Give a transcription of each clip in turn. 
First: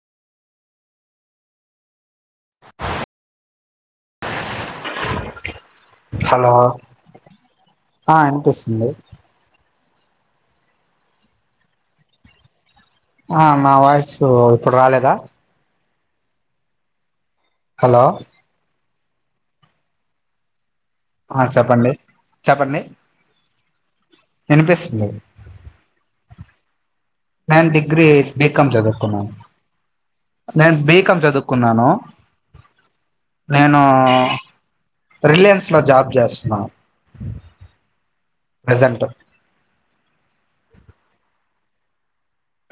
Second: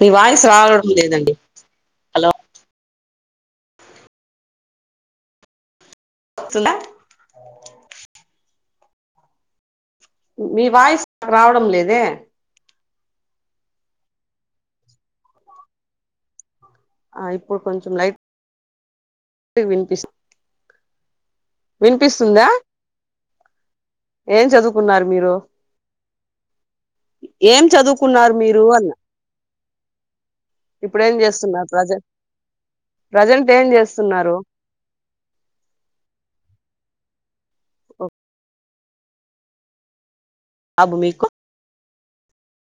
మీ voice రావడం లేదండి hello hello వస్తుందా ఆ ఇనిపిస్త్ [unintelligible] మీ వాయిస్ రావడం లేదే ఆ మా వాయిసు ఇప్పుడు రాలేదా ఇప్పుడు కొంచెం హలో లైట్ వినిపిస్త ఆ చెప్పండి చెప్పండి ఏం వినిపిస్తుంది చదువుకున్నారు మీరు ఏం నేన్ డిగ్రీ చదువుకున్నారు మీరు బికమ్ అన్న చదువుకున్నను నేను ఇప్పుడు ఏం బీకాం చేస్తున్నారు చదువుకున్నాను ప్రజెంట్ ప్రజెంట్ ఏం నేను చేస్తున్నారు రిలయన్స్ లో జాబ్ చేస్తున్నా ప్రెజెంట్ ఆ భూమికు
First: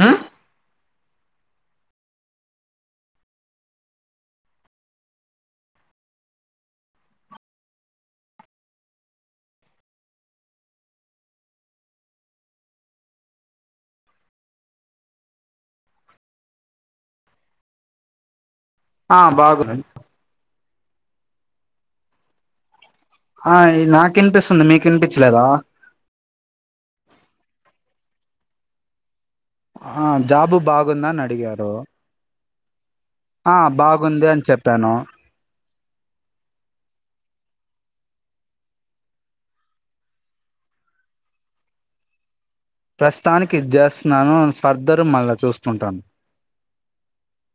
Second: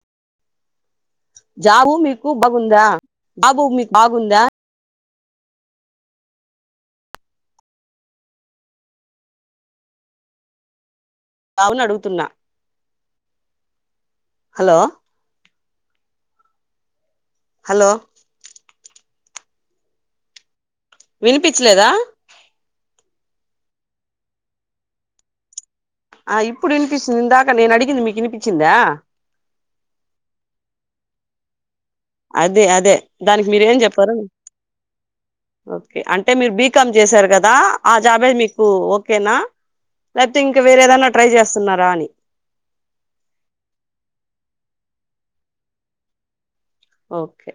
ఆ జాబు మీకు బాగుందా బాబు మీకు బాగుందా బావును అడుగుతున్నా హలో హలో ఆ బాగునండి వినిపించలేదా ఆ నాకు వినిపిస్తుంది మీకు వినిపించలేదా ఆ ఇప్పుడు వినిపిస్తుంది ఇందాకా నేను అడిగింది మీకు వినిపించిందా ఆ జాబు బాగుందని అడిగారు అదే అదే దానికి ఆ మీరేం చెప్పారో బాగుంది అని చెప్పాను ఓకే అంటే మీరు బీ కామ్ చేసారు కదా ఆ జాబే మీకు ఓకేనా లేకపోతే ఇంక వేరేదన్నా ట్రై చేస్తున్నారా అని ప్రస్తుతానికి ఇది చేస్తున్నాను ఫర్దర్ మళ్ళా చూస్తుంటాను ఓకే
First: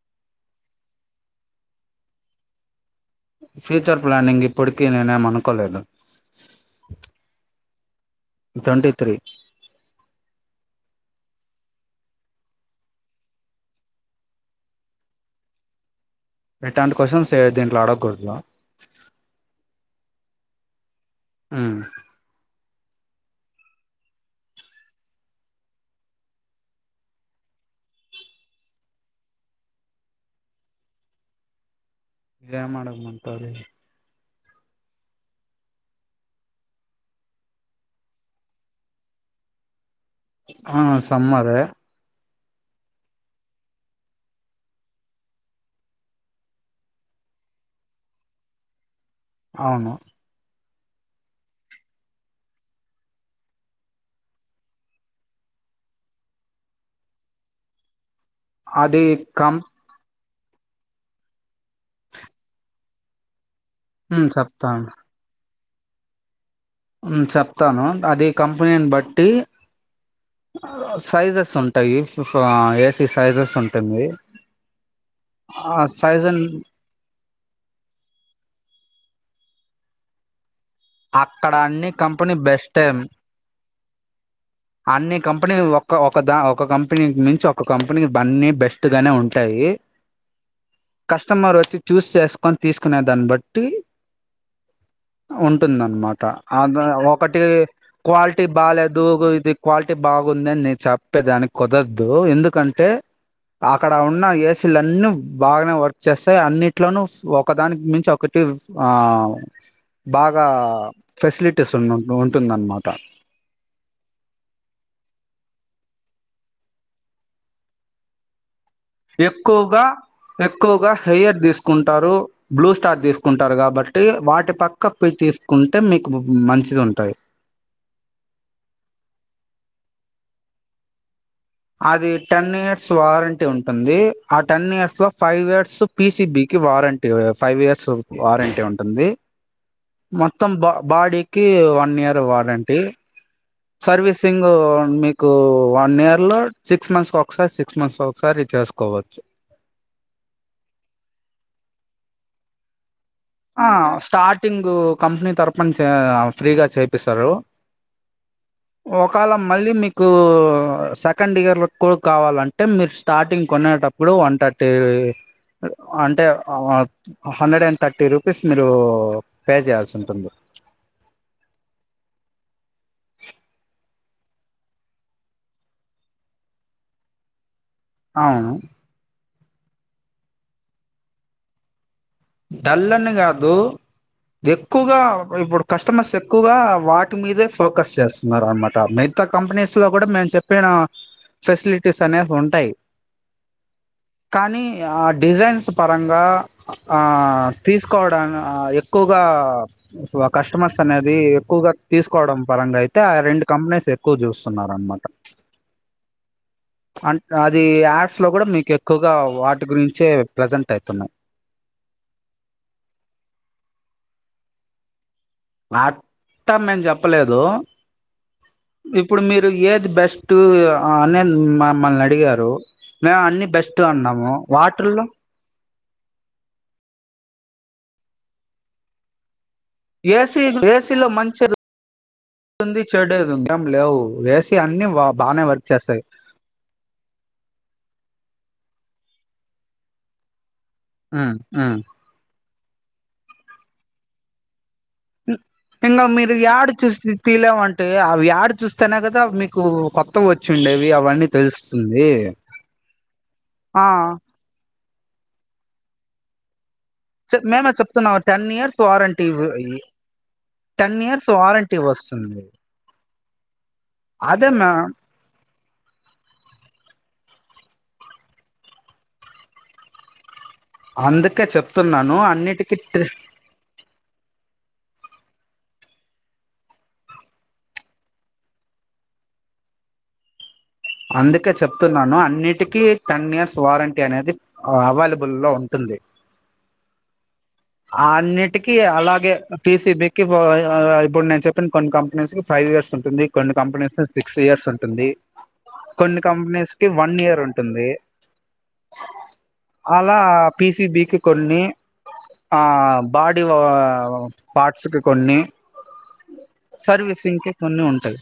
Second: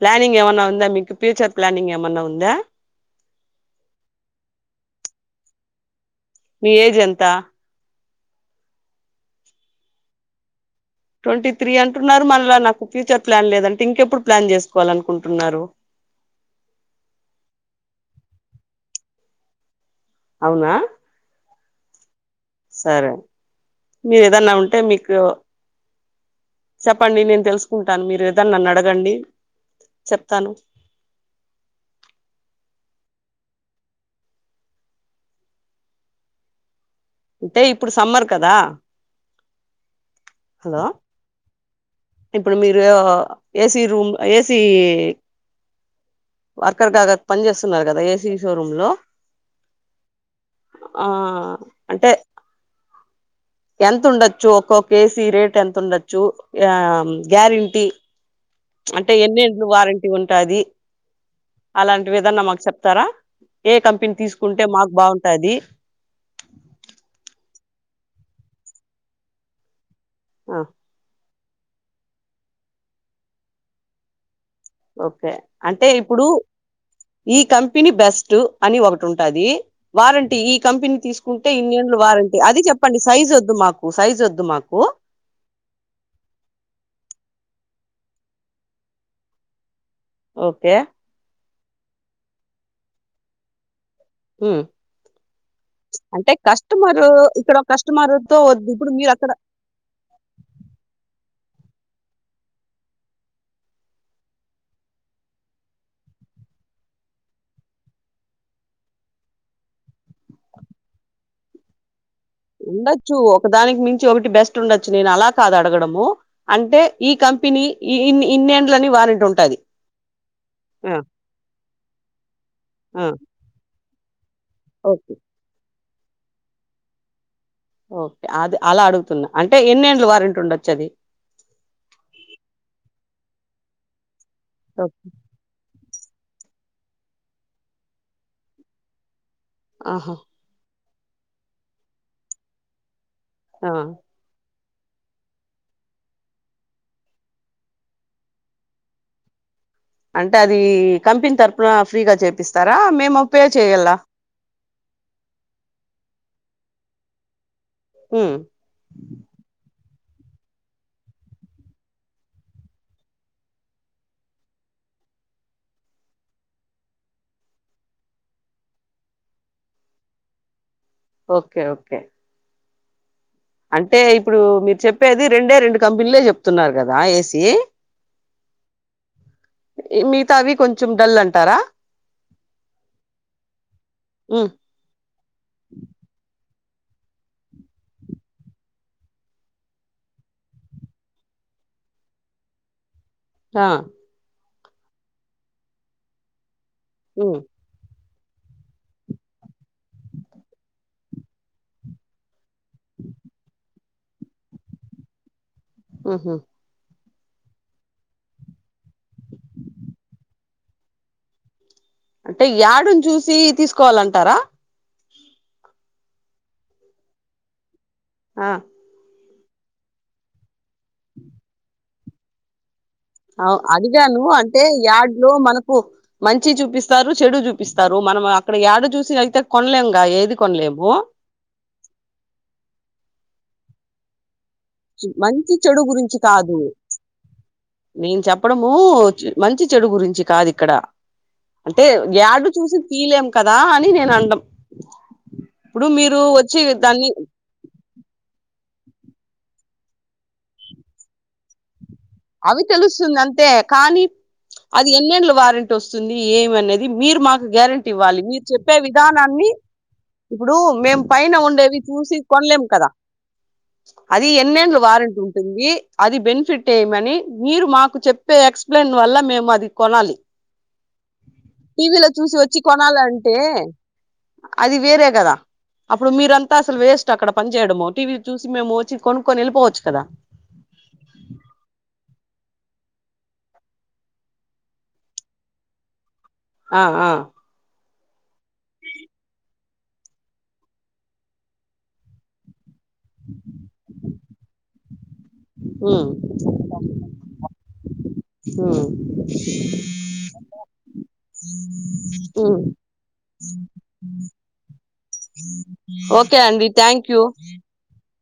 ప్లానింగ్ ఏమన్నా ఉందా మీకు ఫ్యూచర్ ప్లానింగ్ ఏమన్నా ఉందా ఫ్యూచర్ ప్లానింగ్ ఇప్పటికీ నేనే ము అనుకోలేదు మీ ఏజ్ ఎంత ట్వంటీ త్రీ ట్వంటీ త్రీ అంటున్నారు మన నాకు ఫ్యూచర్ ప్లాన్ లేదంటే ఇంకెప్పుడు ప్లాన్ చేసుకోవాలే అనుకుంటున్నారు ఎట్లాంటి క్వశ్చన్స్ దీంట్లో అడగకూడదు అవునా హు సరే మీరు ఏదన్నా ఉంటే మీకు చెప్పండి నేను తెలుసుకుంటాను మీరు ఏదనా నన్ను అడగండి చెప్తాను ఏం అడగమంటారు అంటే ఇప్పుడు సమ్మర్ కదా ఆ హలో సమ్మారే ఇప్పుడు మీరు ఏసీ రూమ్ ఏసీ వర్కర్ గా పని చేేస్తున్నారు కదా ఏసీ షోరూమ్ లో అవును ఆ అంటే ఎంత ఉండొచ్చు ఒక్కొ ఏసీ రేట్ ఎంత ఉండొచ్చు ఆ గ్యారెంటీ అది అంటే కం ఏండ్లు వారంటీ ఉంట ఉంటది అలాంటి ఏదన్న మాకు చెప్తారా ఏ కంపెనీ ఉమ్ తీసుకుంటే చెప్తాను మాకు బాగుంటాది హు చెప్తాను అది కంపెనీని బట్టి ఆ సైజ స్ ఉంటాయి ఏసీ సైజస్ ఉంటుంది ఓకే ఆ అంటే ఇప్పుడు సైజ్ ఈ కంపెనీ బెస్ట్ అని ఒకటి ఉంటది వారంటీ కంపెనీ తీసుకుంటే అక్కడ అన్ని ఇన్నేండ్లు కంపెనీ వారంటీ అది బెస్ట్ చెప్పండి సైజ్ వద్దు మాకు సైజ్ వద్దు మాకు అన్ని కంపెనీ ఒక ఒక దా ఒక కంపెనీ మించి ఒక ఒక కంపెనీ అన్నీ బెస్ట్ గానే ఉంటాయి ఓకే కస్టమర్ వ చూస్ చేసుకొని తీసుకునే దాన్ని బట్టి హు ఉంటుందన్నమాట అ ఒకటి కస్టమర్ తో క్వాలిటీ వద్దు ఇప్పుడు బాలేదు మీరు అక్కడ ఇది క్వాలిటీ బాగుంది అని నేను చెప్పేదానికి కుదరదు ఎందుకంటే అక్కడ ఉన్న ఏసీలున్నీ బాగానే వర్క్ చేస్తాయి అన్నిట్లోను ఒకదానికి మించి ఒకటి బా గా ఫెసిలిటీస్ ఉన్నా ఉండొచ్చు ఒకదానికి మించి ఒకటి బెస్ట్ ఉండొచ్చు నేను అలా కాదు అడగడము అంటే ఈ కంపెనీ ఇ ఇన్నే ఎక్కువగా ఎక్కువగా ఆ హెయర్ తీసుకుంటారు, బ్లూ స్టార్ ఆ తీసుకుంటారు కాబట్ వాటి పక్క ఓకే పొయి తీసుకుంటే అంటే మీకు మంచిది ఉంటాయి ఓకే అది అలా అడుగుతున్నా అంటే ఎన్నేళ్లు వారంటీ ఉండొచ్చు అది? అది టెన్ ఇయర్స్ వారంటీ ఉంటుంది ఆ టెన్ ఓకే. ఇయర్స్ లో ఫైవ్ ఇయర్స్ పిసిబికి వారంటీ ఫైవ్ ఇయర్స్ వారంటీ ఉంటుంది. ఆహా మొత్తం బా బాడీకి వన్ ఇయర్ వారంటీ ఆ సర్వీసింగ్ మీకు వన్ ఇయర్ లో సిక్స్ మంత్స్ కి ఒకసారి సిక్స్ మంత్స్ కి ఒకసారి చేసుకోవచ్చు అంటే అది కంపెనీ తరపున ఫ్రీగా చేపిస్తారా మేము పే ఆ చేయాలా స్టార్టింగ్ కంపెనీ తరపున చె ఫ్రీగా చేపిస్తారు ఉమ్ ఓక వేల మళ్ళీ మీకు కు సెకండ్ ఇయర్ కూడా కావాలంటే మీరు స్టార్టింగ్ కొనేటప్పుడు వన్ థర్టీ అంటే హండ్రెడ్ అండ్ థర్టీ రూ రూపీస్ మీరు పే చేయాల్సి ఉంటుంది ఓకే ఓకే అంటే ఇప్పుడు మీరు చెప్పేది రెండే రెండు కంపెనీలే చెప్తున్నారు కదా ఏసి అవును మిగతావి కొంచెం డల్ అంటారా డల్ అని కాదు ఉమ్ ఎక్కువగా ఇప్పుడు కస్టమర్స్ ఎక్కువగా వాటి మీదే ఫోకస్ చేస్తున్నారు అనమాట మిగతా కంపెనీస్ లో కూడా మేము చెప్పిన ఫెసిలిటీస్ అనేవి ఉంటాయి ఆ కానీ ఆ డిజైన్స్ పరంగా ఆ ఉమ్ తీసుకు తీసుకోవడా ఎక్కువగా కస్టమర్స్ అనేది ఎక్కువగా తీసుకోవడం పరంగా అయితే ఆ రెండు కంపెనీస్ ఎక్కువ చూస్తున్నారు అనమాట హ్ హ్ అంట అది యాడ్స్ లో కూడా మీకు ఎక్కువగా వాటి గురించే ప్రజెంట్ అయితున్నాయి అంటే యాడుని చూసి తీసుకోవాలంటారా అట్ట మేము చెప్పలేదు ఇప్పుడు మీరు ఏది బెస్ట్ అనే మమ్మల్ని అడిగారు మేము అన్ని ఆ బెస్ట్ అడిగాను అన్నాము అంటే వాటర్లో యాడ్ లో మన మంచి చూపిస్తారు చెడు చూపిస్తారు మనం అక్కడ యాడ్ చూసి అయితే కొనలేముగా ఏ ఏది సీ ఏ కొనలేము సీ లో మంచి [inaudible] ఉంది చెడేది ఉంది ఏం లేవు వేస్ చి మంచి చెడు గురించి కాదు నేను చ ప్పడము మంచి చెడు గురించి కాది క్కడ ఉమ్ ఉమ్ అంటే గ్యాడు చూసి తీలేం కదా అని నేను అన్డం ఇంగా మీరు యాడ దాన్ని చూస్తి తీలేమంటే అవి యడ చూస్ తనే కదా మీకు కొత్తవి వచ్చిండేవి అవన్నీ తెలుస్ అవి తెలుస్తుంది అంతే ఆ కానీ అది ఎన్నెల్లు వారెంటీ వస్తుంది ఏమనే ఇది మీరు చె- మాకు మేమే గ్యారెంటీ చెప్తున్నాము ఇవ్వాలి మీరు టెన్ చెప్పే ఇయర్స్ వారంటీ విధానాన్ని ఇప్పుడు టెన్ మేం ఇయర్స్ పైన వారంటీ ఉండేవి చూసి వస్తుంది కొనలేం కదా అది అదే ఎన్నేళ్లు మ్యామ్ వారెంటీ ఉంటుంది అది బెనిఫిట్టె అని మీరు మాకు చెప్పే ఎక్స్ప్లెయిన్ వల్ల మేము అది కొనాలి అందుకే టీవీలో చెప్తున్నాను చూసి వచ్చి అన్నిటికి కొనాలంటే అది వేరే కదా అప్పుడు మీరంతా అసలు వేస్ట్ అక్కడ పని చేేయడము టీవీ చూసి మేము వచ్చి కొనుక్కొని వెళ్ళిపోవచ్చు కదా అందుకే చెప్తున్నాను అన్నిటికీ టెన్ ఇయర్స్ వారంటీ అనేది అవైలబుల్ లో ఉంటుంది ఆ ఆ ఆన్ని టికి అలాగే పిసిబికి ఇప్పుడు నేను చెప్పిన కొన్ని కంపెనీస్ కి ఫైవ్ ఇయర్స్ ఉంది కొన్ని కంపెనీస్ సిక్స్ ఇయర్స్ ఉంటుంది ఉమ్ కొన్ని కంపెనీస్ కి వన్ ఇయర్ ఉంటుంది ఉమ్ అలా పిసిబికి కొన్ని ఉమ్ ఆ బాడీ పార్ట్స్ కి కొన్ని ఓకే అండి థ్యాంక్ యూ సర్వీసింగ్కి కొన్ని ఉంటాయి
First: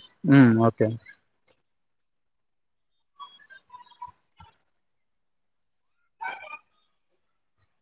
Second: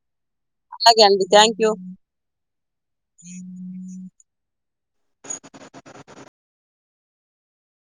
ఓకే అలాగే అండి థ్యాంక్యూ